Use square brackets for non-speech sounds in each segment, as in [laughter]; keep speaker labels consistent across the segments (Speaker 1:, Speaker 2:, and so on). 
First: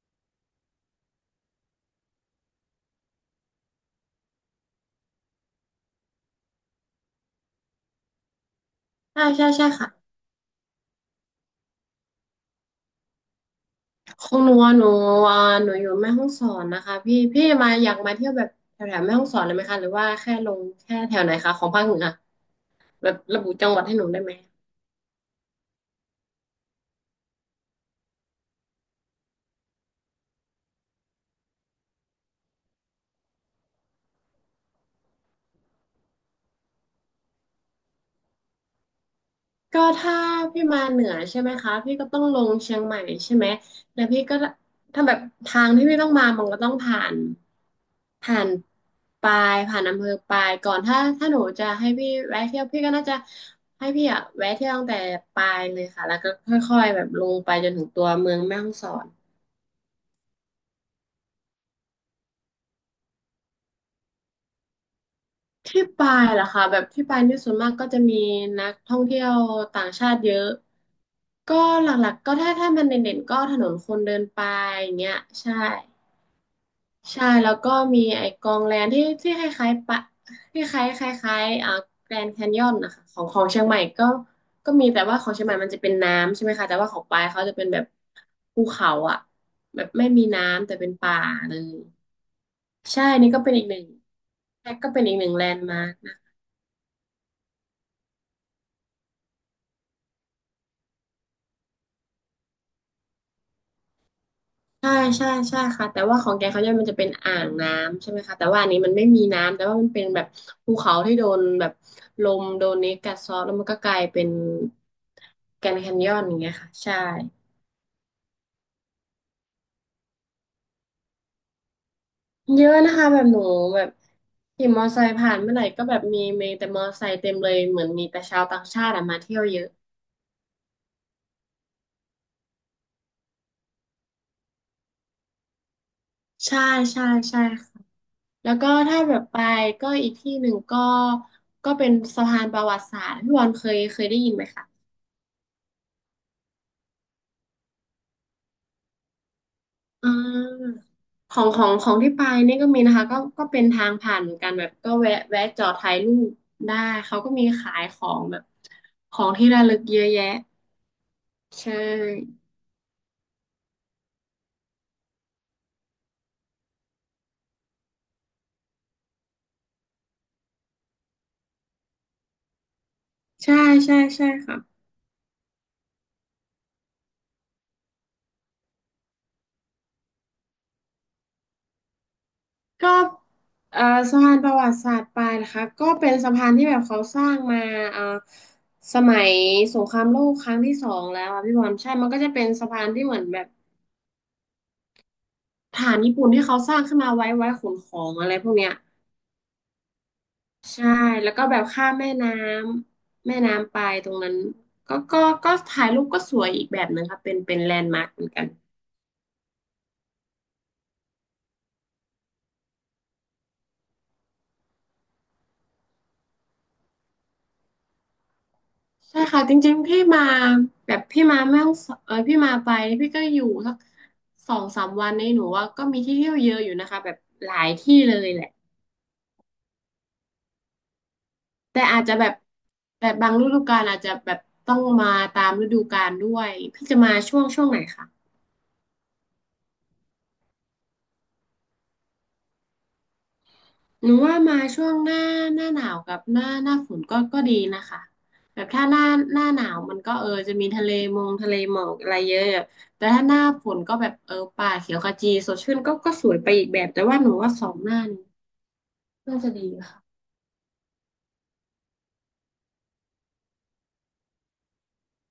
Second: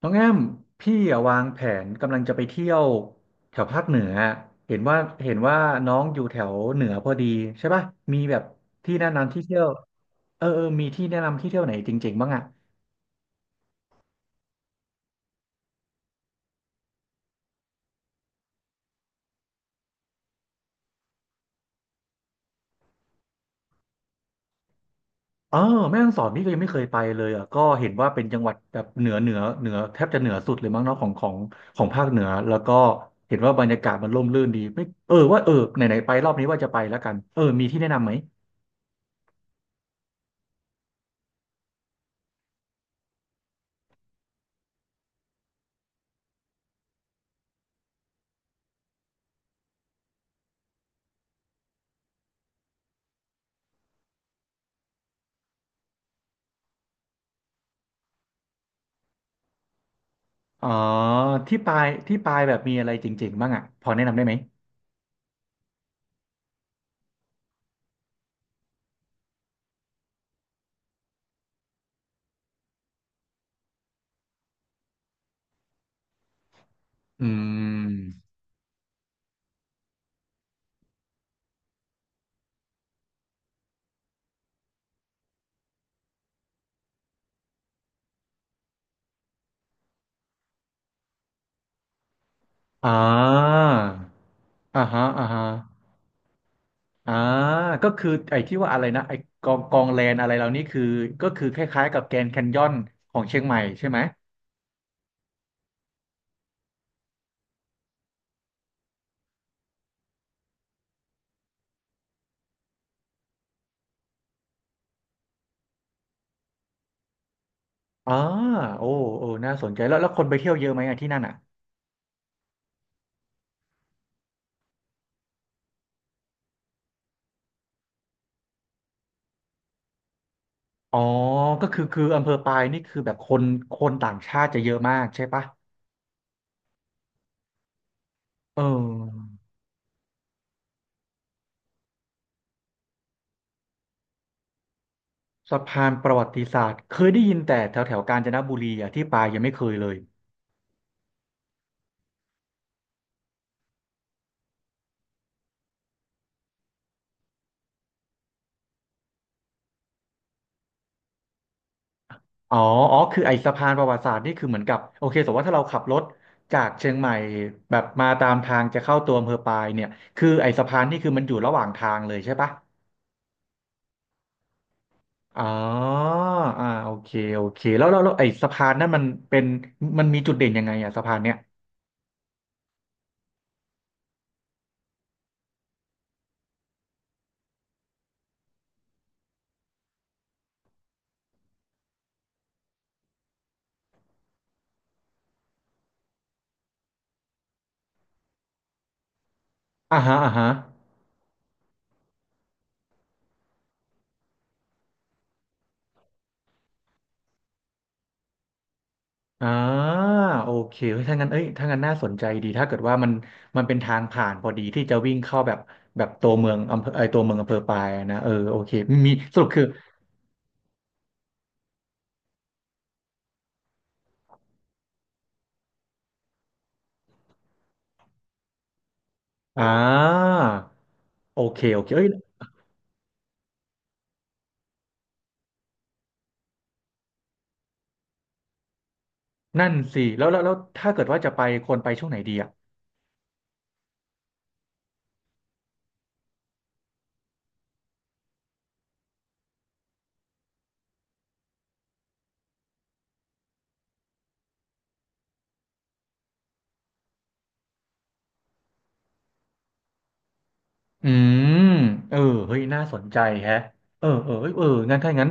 Speaker 1: น้องแอมพี่อะวางแผนกำลังจะไปเที่ยวแถวภาคเหนือเห็นว่าเห็นว่าน้องอยู่แถวเหนือพอดีใช่ป่ะมีแบบที่แนะ
Speaker 2: ใช่
Speaker 1: นำที่
Speaker 2: ใช่
Speaker 1: เที่ย
Speaker 2: ใช่
Speaker 1: ว
Speaker 2: ค่ะ
Speaker 1: เอออมีที่แนะนำที่เที่ยวไหนจริงๆบ้างอ่ะ
Speaker 2: ของหนูอะอ่าหนูอยู่แม่ฮ่องสอนนะคะพี่มาอยากมาเที่ยวแบบแถวแถวแม่ฮ่องสอนเลยไหมคะหรือว่าแค่ลงแค่แถวไหนคะของภาคเหนือแบบระบุจังหวัดให้หนูได้ไหม
Speaker 1: เออแม่ฮ่องสอนนี่ก็ยังไม่เคยไปเลยอ่ะก็เห็นว่าเป็นจังหวัดแบบเหนือแทบจะเหนือสุดเลยมั้งเนาะของของภาคเหนือแล้วก็เห็นว่าบรรยากาศมันร่มรื่นดีไม่เออว่าเออไหนไหนไปรอบนี้ว่าจะไปแล้วกันเออมีที่แนะนำไหม
Speaker 2: ก็ถ้าพี่มาเหนือใช่ไหมคะพี่ก็ต้องลงเชียงใหม่ใช่ไหมแล้วพี่ก็ถ้าแบบทางที่พี่ต้องมามันก็ต้องผ่านปายผ่านอำเภอปายก่อนถ้าหนูจะให้พี่แวะเที่ยวพี่ก็น่าจะให้พี่อะแวะเที่ยวตั้งแต่ปายเลยค่ะแล้วก็ค่อยๆแบบลงไปจนถึงตัวเมืองแม่ฮ่องสอน
Speaker 1: อ๋อที่ไปที่ไปแบบมีอะไรเจ๋งๆบ้างอ่ะพอแนะนำได้ไหม
Speaker 2: ที่ปายเหรอคะแบบที่ปายนี่ส่วนมากก็จะมีนักท่องเที่ยวต่างชาติเยอะก็หลักๆก็ถ้ามันเด่นๆก็ถนนคนเดินปายอย่างเงี้ยใช่
Speaker 1: อื
Speaker 2: ใช่แล้วก็มีไอ้
Speaker 1: ม
Speaker 2: กองแลนที่คล้ายๆปะที่คล้ายๆแกรนด์แคนยอนนะคะของเชียงใหม่ก็มีแต่ว่าของเชียงใหม่มันจะเป็นน้ำใช่ไหมคะแต่ว่าของปายเขาจะเป็นแบบภูเขาอ่ะแบบไม่มีน้ำแต่เป็นป่าเลย
Speaker 1: อ่
Speaker 2: ใช่นี่ก็เป็นอีก
Speaker 1: า
Speaker 2: หนึ่ง
Speaker 1: อ่า
Speaker 2: ก็เป็
Speaker 1: ฮะ
Speaker 2: นอีกห
Speaker 1: อ่า
Speaker 2: นึ่งแล
Speaker 1: ฮะ
Speaker 2: นด์มาร์ค
Speaker 1: อ่าก็คือไอ้ที่ว่าอะไรนะไอ้กองแลนอะไรเหล่านี้คือก็คือคล้ายๆกับแกรนด์แคนยอนของเชียงใหม่ใช่ไหม
Speaker 2: ใช่ใช่ใช่ค่ะแต่ว่าของแกเขาเนี่ยมันจะเป็นอ่างน้ำใช่ไหมคะแต่ว่าอันนี้มันไม่มีน้ำแต่ว่ามันเป็นแบบภูเขาที่โดนแบบลมโดนเนสกัดเซาะแล้วมันก็กลายเป็นแกรนด์แคนยอนอย่างเงี้ยค่ะใช่
Speaker 1: อ่าโอ้โอ้น่าสนใจแล้วคนไปเที่ยวเยอะไหมอะที่นั่นอ่ะ
Speaker 2: เยอะนะคะแบบหนูแบบขี่มอไซค์ผ่านเมื่อไหร่ก็แบบมีแต่มอไซค์เต็มเลยเหมือนมีแต่ชาวต่างชาติอะมาเที่ยวเยอะ
Speaker 1: อ๋อก็คืออำเภอปายนี่คือแบบคนต่างชาติจะเยอะมากใช่ปะ
Speaker 2: ใช่ใช่ใช่ค่ะแล้ว
Speaker 1: เ
Speaker 2: ก็ถ้าแบบ
Speaker 1: ออ
Speaker 2: ไปก็อีกที่หนึ่งก็เป็นสะพานประวัติศาสตร์พี่บอลเคยได้ยินไหมคะ
Speaker 1: สะพานประวัติศาสตร์เคยได้ยินแต่แถวแถวกาญจนบุรีอ่ะที่ปายยังไม่เคยเลย
Speaker 2: อ่าของที่ไปนี่ก็มีนะคะก็เป็นทางผ่านเหมือนกันแบบก็แวะจอดถ่ายรูปได้เขาก็มีขายของแบบของที่ระลึกเยอะแยะใช่
Speaker 1: อ๋ออ๋อคือไอ้สะพานประวัติศาสตร์นี่คือเหมือนกับโอเคสมมติว่าถ้าเราขับรถจากเชียงใหม่แบบมาตามทางจะเข้าตัวอำเภอปายเนี่ยคือไอ้สะพานนี่คือมันอยู่ระหว่างทางเลยใช่ปะ
Speaker 2: ใช่ใช่ใช่ค่ะ
Speaker 1: อ๋ออ่าโอเคโอเค แล้วไอ้สะพานนั่นมันเป็นมันมีจุดเด่นยังไงอะสะพานเนี่ย
Speaker 2: ก็เอ่อสะพานประวัติศาสตร์ปลายนะคะก็เป็นสะพานที่แบบเขาสร้างมาเอ่อสมัยสงครามโลกครั้งที่สองแล้วอะพี่บอลใช่มันก็จะเป็นสะพานที่เหมือนแบบฐานญี่ปุ่นที่เขาสร้างขึ้นมาไว้ขนของอะไรพวกเนี้ย
Speaker 1: อ่าฮะอ่าฮะ
Speaker 2: ใช่แล้วก็แบบข้ามแม่น้ำไปตรงนั้นก็ก็ก็ถ่ายรูปก็สวยอีกแบบหนึ่งค่ะเป็นแลนด์มาร์คเหมือนกัน
Speaker 1: อ่าโอเคเฮ้ยถ้างั้นเอ้ยถ้างั้นน่าสนใจดีถ้าเกิดว่ามันเป็นทางผ่านพอดีที่จะวิ่งเข้าแบบตัวเมืองอำเภอไอยตัวเมืองอำเภอปายอะนะเออโอเคมี
Speaker 2: ใช่
Speaker 1: ส
Speaker 2: ค่ะ
Speaker 1: รุป
Speaker 2: จ
Speaker 1: คือ
Speaker 2: ริงๆพี่มาแบบพี่มาแม่ฮ่องสเออพี่มาไปพี่ก็อยู่สักสองสามวันนี้หนูว่าก็มีที่เที่ยวเยอะอยู่นะคะแบบหลายที่เลยแหละ
Speaker 1: อ่าโอเคโอ
Speaker 2: แต่
Speaker 1: เค
Speaker 2: อาจ
Speaker 1: เอ้ย
Speaker 2: จะแบบแบบบางฤดูกาลอาจจะแบบต้องมาตามฤดูกาลด้วยพี่จะมาช่วงไหนคะ
Speaker 1: นั่นสิแล้วถ้าเกิดว่าจะไปควรไปช่วงไหนดีอ่ะ
Speaker 2: หนูว่ามาช่วงหน้าหนาวกับหน้าฝนก็ดีนะคะแบบถ้าหน้าหนาวมันก็จะมีทะเลหมอกอะไรเยอะอะแต่ถ้าหน้าฝนก็แบบป่าเขียวขจีสดชื่นก็สวยไปอีกแบบแต่ว่าหนูว่าสองหน้านี้น่าจะดีค่ะ
Speaker 1: อืมเออเฮ้ยน่าสนใจแฮะเออเออเอ้ยเอองั้นถ้างั้น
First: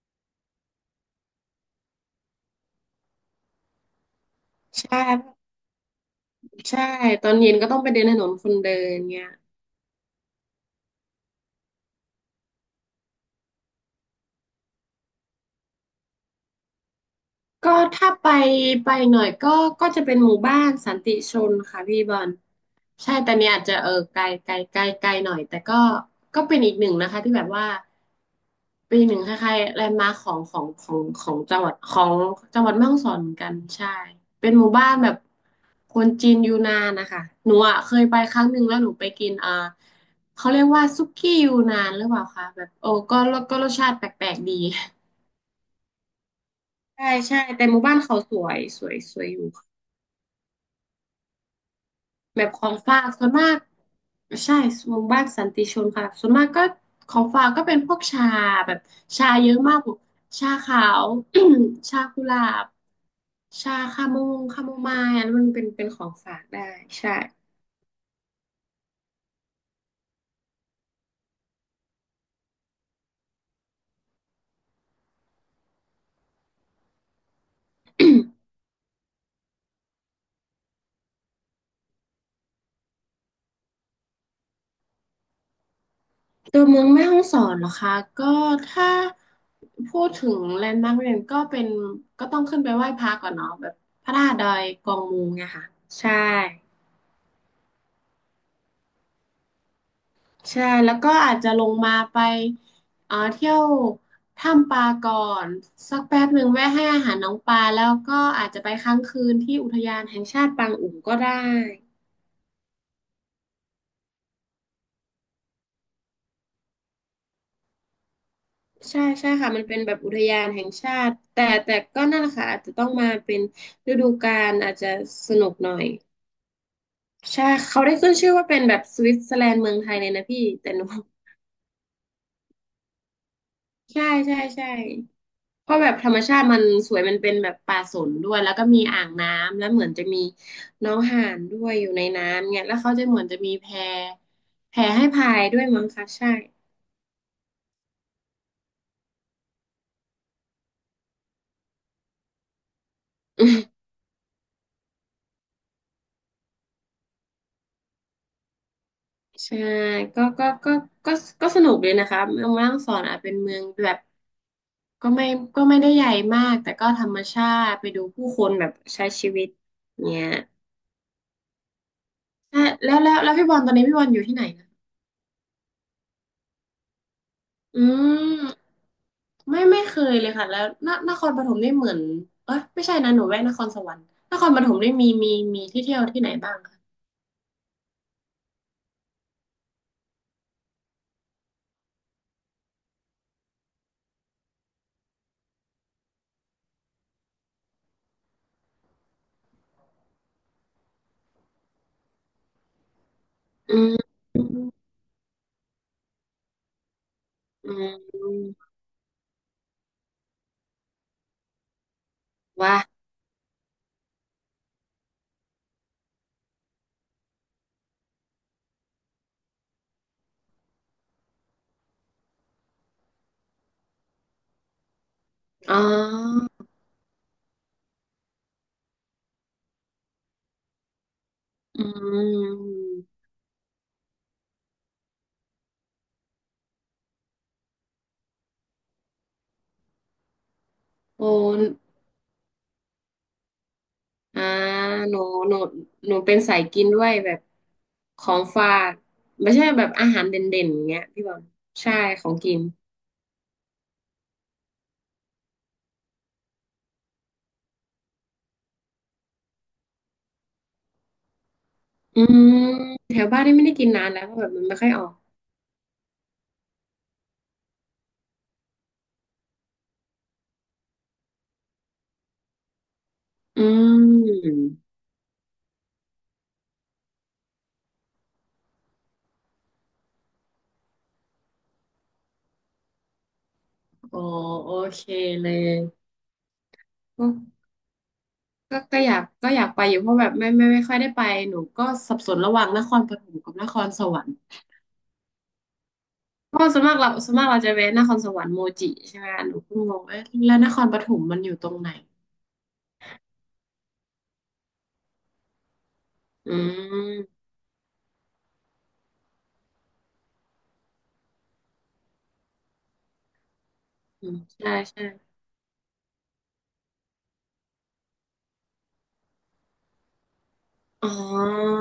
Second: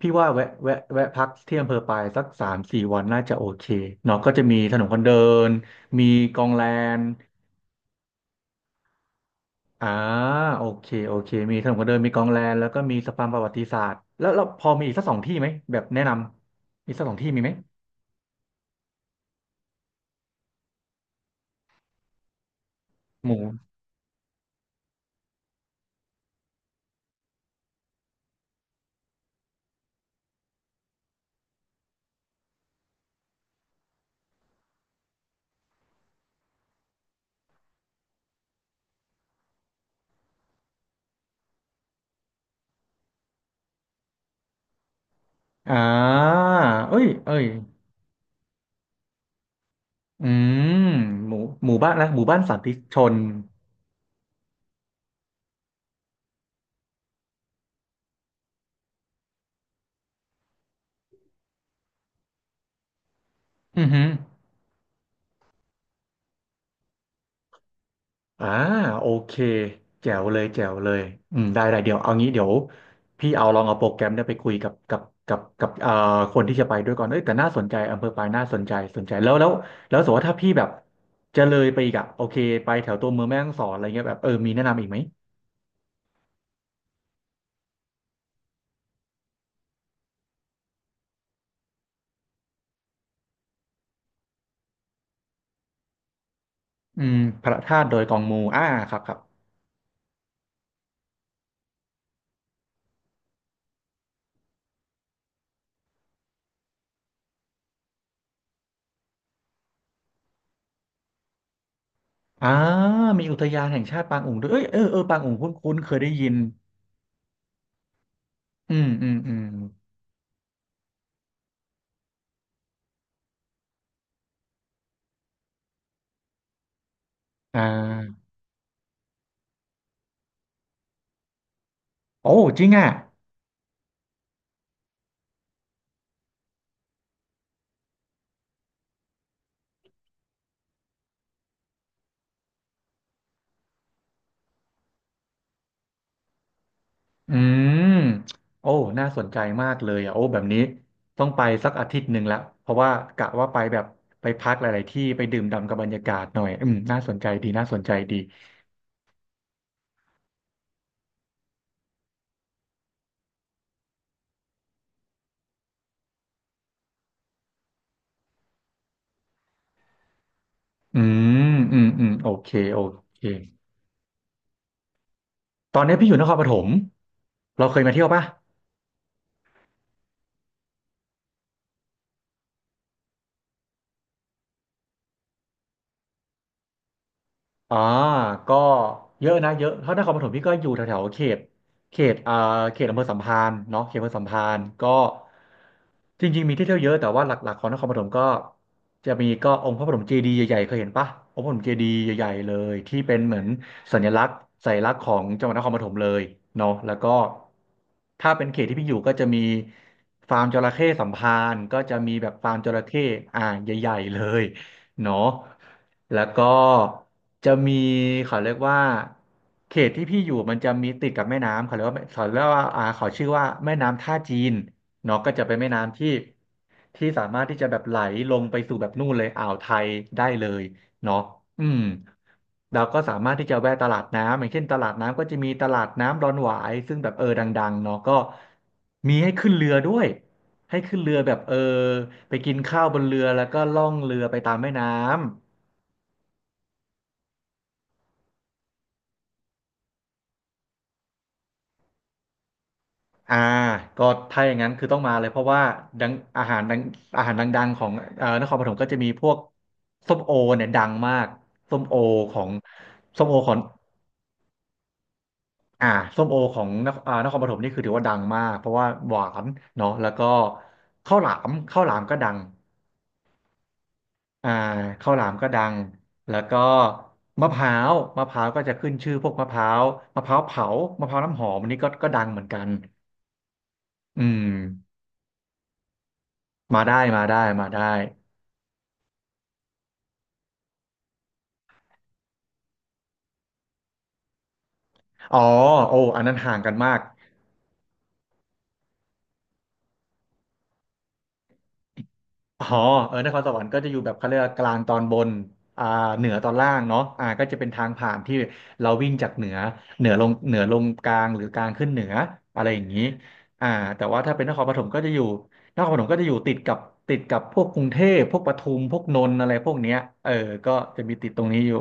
Speaker 1: พี่ว่าแวะพักที่อำเภอปายสักสามสี่วันน่าจะโอเคเนาะก็จะมีถนนค
Speaker 2: ใช่
Speaker 1: นเดินมีกองแล
Speaker 2: ใช่
Speaker 1: น
Speaker 2: ตอนเย็นก็ต้องไปเดินถนนคนเดินเงี้ย
Speaker 1: อ่าโอเคโอเคมีถนนคนเดินมีกองแลนแล้วก็มีสะพานประวัติศาสตร์แล้วเราพอมีอีกสักสองที่ไหมแบบแนะนำมีสักสองที่มีไหม
Speaker 2: ก็ถ้าไปหน่อยก็จะเป็นหมู่บ้านสันติชนค่ะพี่บอลใช่
Speaker 1: ห
Speaker 2: แต่
Speaker 1: มู
Speaker 2: เนี่ยอาจจะไกลไกลไกลไกลหน่อยแต่ก็เป็นอีกหนึ่งนะคะที่แบบว่าเป็นอีกหนึ่งคล้ายๆแลนด์มาร์คของของของของจังหวัดของจังหวัดแม่ฮ่องสอนเหมือนกันใช่เป็นหมู่บ้านแบบคนจีนยูนานนะคะหนูอ่ะเคยไปครั้งหนึ่งแล้วหนูไปกินเขาเรียกว่าซุกี้ยูนานหรือเปล่าคะแบบโอ้ก็รสชาติแปลกๆดี
Speaker 1: อ่าเอ้ย
Speaker 2: ใช่
Speaker 1: เอ้
Speaker 2: ใช่
Speaker 1: ย
Speaker 2: แต่หมู่บ้านเขาสวยสวยสวยอยู่ค่ะ
Speaker 1: อืมหมู่หมู่บ้านนะหมู่บ้าน
Speaker 2: แบบ
Speaker 1: สัน
Speaker 2: ขอ
Speaker 1: ติ
Speaker 2: ง
Speaker 1: ช
Speaker 2: ฝาก
Speaker 1: น
Speaker 2: ส่วนมากใช่หมู่บ้านสันติชนค่ะส่วนมากก็ของฝากก็เป็นพวกชาแบบชาเยอะมากพวก [clears throat] ชาขาว [clears throat] ชากุหลาบชา
Speaker 1: อือฮึ
Speaker 2: คาโมงคาโมไมล์อันนั้นมันเป็นของฝากได้ใช่
Speaker 1: อ่าโอเคแจ๋วเลยแจ๋วเลยอืมได้ได้เดี๋ยวเอางี้เดี๋ยวพี่เอาลองเอาโปรแกรมเนี่ยไปคุยกับคนที่จะไปด้วยก่อนเอ้ยแต่น่าสนใจอำเภอปายน่าสนใจสนใจแล้วสมมติว่าถ้าพี่แบบจะเลยไปอีกอะโอเคไปแถวตัวเมืองแม่ฮ่องสอนอะไรเงี้ยแบบเออมีแนะนำอีกไหม
Speaker 2: [clears throat] ตัวเมืองแม่ฮ่องสอนเหรอคะก็ถ้าพูดถึงแลนด์มาร์กเรียนก็เป็นก็ต้องขึ้นไปไหว้พระก่อนเนาะแบบพระธาตุดอยกองมูไงค่ะใช่
Speaker 1: อืมพระธาตุดอยกองมูอ่าครับครับ
Speaker 2: ใช่แล้วก็อาจจะลงมาไปเที่ยวถ้ำปลาก่อนสักแป๊บหนึ่งแวะให้อาหารน้องปลาแล้วก็อาจจะไปค้างคืนที่อุทยานแห่งชาติปางอุ๋งก็ได้
Speaker 1: อ่ามีอุทยานแห่งชาติปางอุ๋งด้วยเอ้ยเออเออปางอุ๋งคุ้นคุ้นเคยได้ยินอืม
Speaker 2: ใช่
Speaker 1: อืม
Speaker 2: ใช่
Speaker 1: อืม
Speaker 2: ค่ะมันเป็นแบบอุทยานแห่งชาติแต่ก็นั่นแหละค่ะอาจจะต้องมาเป็นฤดูกาลอาจจะสนุกหน่อยใช่
Speaker 1: อ่
Speaker 2: เขาได้ขึ้น
Speaker 1: า
Speaker 2: ชื่อว่าเป็นแบบสวิตเซอร์แลนด์เมืองไทยเลยนะพี่แต่หนู [laughs]
Speaker 1: โอ้จริงอ่ะ
Speaker 2: ใช่ใช่ใช่ เพราะแบบธรรมชาติมันสวยมันเป็นแบบป่าสนด้วยแล้วก็มีอ่างน้ำแล้วเหมือนจะมีน้องห่านด้วยอยู่ในน้ำเนี่ยแล้วเขาจะเหมือนจะมีแพให้พายด้วยมั้งคะใช่
Speaker 1: อืมโอ้น่าสนใจมากเลยอ่ะโอ้แบบนี้ต้องไปสักอาทิตย์หนึ่งละเพราะว่ากะว่าไปแบบไปพักหลายๆที่ไปดื่มด่ำกับบรรยากาศหน่อยอืมน่าสนใจดีน่าสนใจดี
Speaker 2: [laughs] ใช่ก็ก็ก็ก็ก็สนุกเลยนะคะเมืองแม่ฮ่องสอนอาจเป็นเมืองแบบก็ไม่ก็ไม่ได้ใหญ่มากแต่ก็ธรรมชาติไปดูผู้คนแบบใช้ชีวิตเนี่ย
Speaker 1: อืมอืมอืมโอเคโอ
Speaker 2: แล้วแล้
Speaker 1: เค
Speaker 2: วแล้วพี่บอลตอนนี้พี่บอลอยู่ที่ไหนนะ
Speaker 1: ตอนนี้พี่อยู่นครปฐมเราเค
Speaker 2: อื
Speaker 1: ยมาเที่ยวปะ
Speaker 2: มไม่เคยเลยค่ะแล้วนนครปฐมนี่เหมือนเอ้ยไม่ใช่นะหนูแวะนครสวรรค์นครปฐมนี่มีที่เที่ยวที่ไหนบ้างคะ
Speaker 1: อ่าก็เยอะนะเยอะถ้านครปฐมพี่ก็อยู่แถวๆเขตอ่าเขตอำเภอสัมพันธ์เนาะเขตอำเภอสัมพันธ์ก็จริงๆมีที่เที่ยวเยอะแต่ว่าหลักๆของนครปฐมก็จะมีก็องค์พระปฐมเจดีย์ใหญ่ๆเคยเห็นปะองค์พระปฐมเจดีย์ใหญ่ๆเลยที่เป็นเหมือน
Speaker 2: อื
Speaker 1: สัญ
Speaker 2: ม
Speaker 1: ลักษณ์สัญลักษณ์ของจังหวัดนครปฐมเลยเนาะแล้วก็
Speaker 2: อืม
Speaker 1: ถ้าเป็นเขตที่พี่อยู่ก็จะมีฟาร์มจระเข้สัมพันธ์ก็จะมีแบบฟาร์มจ
Speaker 2: ว่า
Speaker 1: ระเข้อ่าใหญ่ๆเลย เนาะแล้วก็จะมีเขาเรียกว่าเขตที่พี่อยู่มันจะมีติดกับแม่น้ำเขาเรียกว่าเขาเรียกว่าอ่าเขาชื่อว่าแม่น้ำท่าจีน เนาะก็จะเป็นแม่
Speaker 2: อ๋
Speaker 1: น้ำที่
Speaker 2: อ
Speaker 1: ที่สามารถที่จะแบบไหลลงไปสู่แบบนู่นเลยอ่าวไทยได้เลยเนาะอืม
Speaker 2: อื
Speaker 1: เราก็สา
Speaker 2: ม
Speaker 1: มารถที่จะแวะตลาดน้ำอย่างเช่นตลาดน้ำก็จะมีตลาดน้ำดอนหวายซึ่งแบบดังๆเนาะก็มีให้ขึ้นเรือด้วยให้ขึ้นเรือ
Speaker 2: โอ้
Speaker 1: แบบไปกินข้าวบนเรือแล้วก็ล่องเรือไป
Speaker 2: อ่า
Speaker 1: ตามแม่น้
Speaker 2: หนูหนูหนูเป็นสายกินด้วยแบบของฝากไม่ใช่แบบอาหารเด่นๆอย่างเงี้ยพี่บอลใช่ของกิน
Speaker 1: ำก็ถ้าอย่างนั้นคือต้องมาเลยเพราะว่าดังอาหารดังอาหารดังๆของนครปฐมก็จะมีพวกส้มโอเนี่ยดังมากส้มโอ
Speaker 2: อื
Speaker 1: ขอ
Speaker 2: ม
Speaker 1: ง
Speaker 2: แถ
Speaker 1: ส้ม
Speaker 2: ว
Speaker 1: โอ
Speaker 2: บ้าน
Speaker 1: ข
Speaker 2: นี่
Speaker 1: อง
Speaker 2: ไม่ได้กินนานแล้วเพราะแบบมันไม่ค่อยออก
Speaker 1: อ่าส้มโอของนครนครปฐมนี่คือถือว่าดังมากเพราะว่าหวานเนาะแล้วก็ข้าวหลามข้าวหลามก็ดัง
Speaker 2: อื
Speaker 1: อ่า
Speaker 2: ม
Speaker 1: ข้าวหลามก็ดังแล้วก็มะพร้าวมะพร้าวก็จะขึ้นชื่อพวกมะพร้าวมะพร้าวเผามะพร้าวน้ำหอมอันนี้ก็ดังเหมือนกัน
Speaker 2: อ๋อ
Speaker 1: อืม
Speaker 2: โอเคเลย
Speaker 1: มาได้มา
Speaker 2: ก็
Speaker 1: ได้มาได้
Speaker 2: ก็อยากก็อยากไปอยู่เพราะแบบไม่ค่อยได้ไปหนูก็สับสนระหว่างนครปฐมกับนครสวรรค์
Speaker 1: อ๋อโอ้อันนั้น
Speaker 2: เพ
Speaker 1: ห่าง
Speaker 2: ราะ
Speaker 1: กั
Speaker 2: ว่า
Speaker 1: น
Speaker 2: ส่วน
Speaker 1: มา
Speaker 2: มาก
Speaker 1: ก
Speaker 2: เราส่วนมากเราจะแวะนครสวรรค์โมจิใช่ไหมหนูเพ่งงเอ๊ะแล้วนครปฐมมันอยู่ตรงไหน
Speaker 1: อ๋อเออนครสวรรค์ก็จะอยู่แบบเขาเรียกว่ากลางตอนบนอ่าเหนือตอ
Speaker 2: อื
Speaker 1: นล่างเนาะ
Speaker 2: ม
Speaker 1: ก็จะเป็นทางผ่านที่เราวิ่งจากเหนือเหนือลงเหนือลงกลางหรือกลางขึ้นเหนืออะไรอย่างนี้อ่าแต่ว่า
Speaker 2: อื
Speaker 1: ถ้า
Speaker 2: ม
Speaker 1: เป็นนครป
Speaker 2: ใช่
Speaker 1: ฐมก็
Speaker 2: ใช่
Speaker 1: จะอยู่นครปฐมก็จะอยู่ติดกับติดกับพวกกรุงเทพพวกปทุมพวกนนท์อะไรพวกเนี้ยเออก็จะ
Speaker 2: อ๋
Speaker 1: มีติดตรงนี้อ
Speaker 2: อ
Speaker 1: ยู่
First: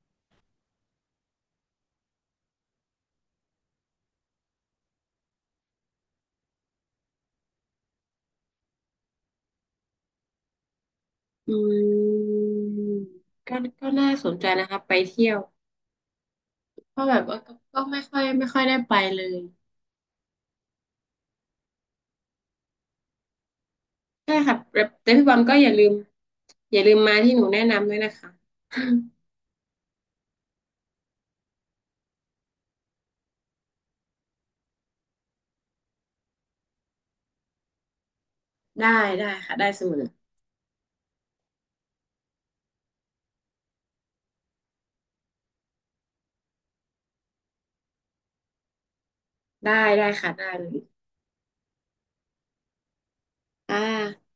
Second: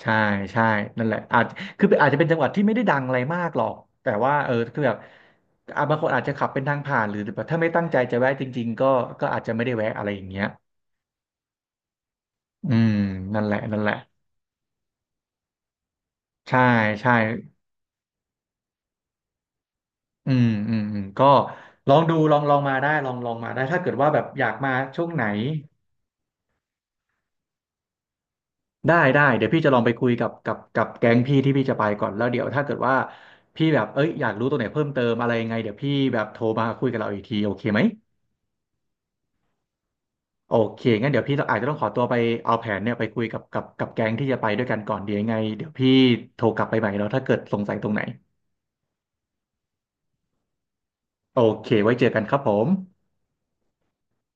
Speaker 1: ใช่ใช่นั่นแหละอาจคืออาจจะเป็นจังหวัดที่ไม่ได้ดังอะไรมากหรอกแต่ว่าคือแบบอ่ะบางคนอาจจะขับเป็นทางผ่านหรือแบบถ้าไม่ตั้งใจจะแวะจริงๆก็ก็อาจจะไม่ได้แวะอะไรอย่างเงี้ย
Speaker 2: อืม
Speaker 1: อืมนั่นแห
Speaker 2: ก็
Speaker 1: ละนั่นแห
Speaker 2: ก็
Speaker 1: ละ
Speaker 2: น่าสนใจนะคะไปเที่ยว
Speaker 1: ใช่
Speaker 2: เพราะ
Speaker 1: ใช่
Speaker 2: แบบว่าก็ก็ไม่ค่อยไม่ค่อยได้ไปเลย
Speaker 1: อืมอืมอืมก็ลองดูลองลองมาได้ลองลองมาได้ถ้าเกิดว่าแบบ
Speaker 2: ใช่
Speaker 1: อยาก
Speaker 2: ค่ะ
Speaker 1: มา
Speaker 2: แต่
Speaker 1: ช่วง
Speaker 2: แต่
Speaker 1: ไหน
Speaker 2: พี่บอมก็อย่าลืมอย่าลืมมาที่หนูแนะนำด้วยนะคะ
Speaker 1: ได้ได้เดี๋ยวพี่จะลองไปคุยกับกับแก๊งพี่ที่พี่จะไปก่อนแล้วเดี๋ยวถ้าเกิดว่าพี่แบบเอ้ยอยากรู้ตัวไหนเพิ่มเติมอะไรยังไงเดี๋ยวพี่แบบโทรมาคุยกับเราอีกทีโอเคไหม
Speaker 2: [laughs] ได้ได้ค่ะได้เสมอ
Speaker 1: โอเคงั้นเดี๋ยวพี่ต้องอาจจะต้องขอตัวไปเอาแผนเนี่ยไปคุยกับกับแก๊งที่จะไปด้วยกันก่อนเดี๋ยวยังไงเดี๋ยวพี่โทรกลับไปใหม่เนาะถ้าเกิดสงสัยตรงไหน
Speaker 2: ได้ได้ค่ะได้เลย
Speaker 1: โอเค ไว้เจอกันครับผม
Speaker 2: อ่า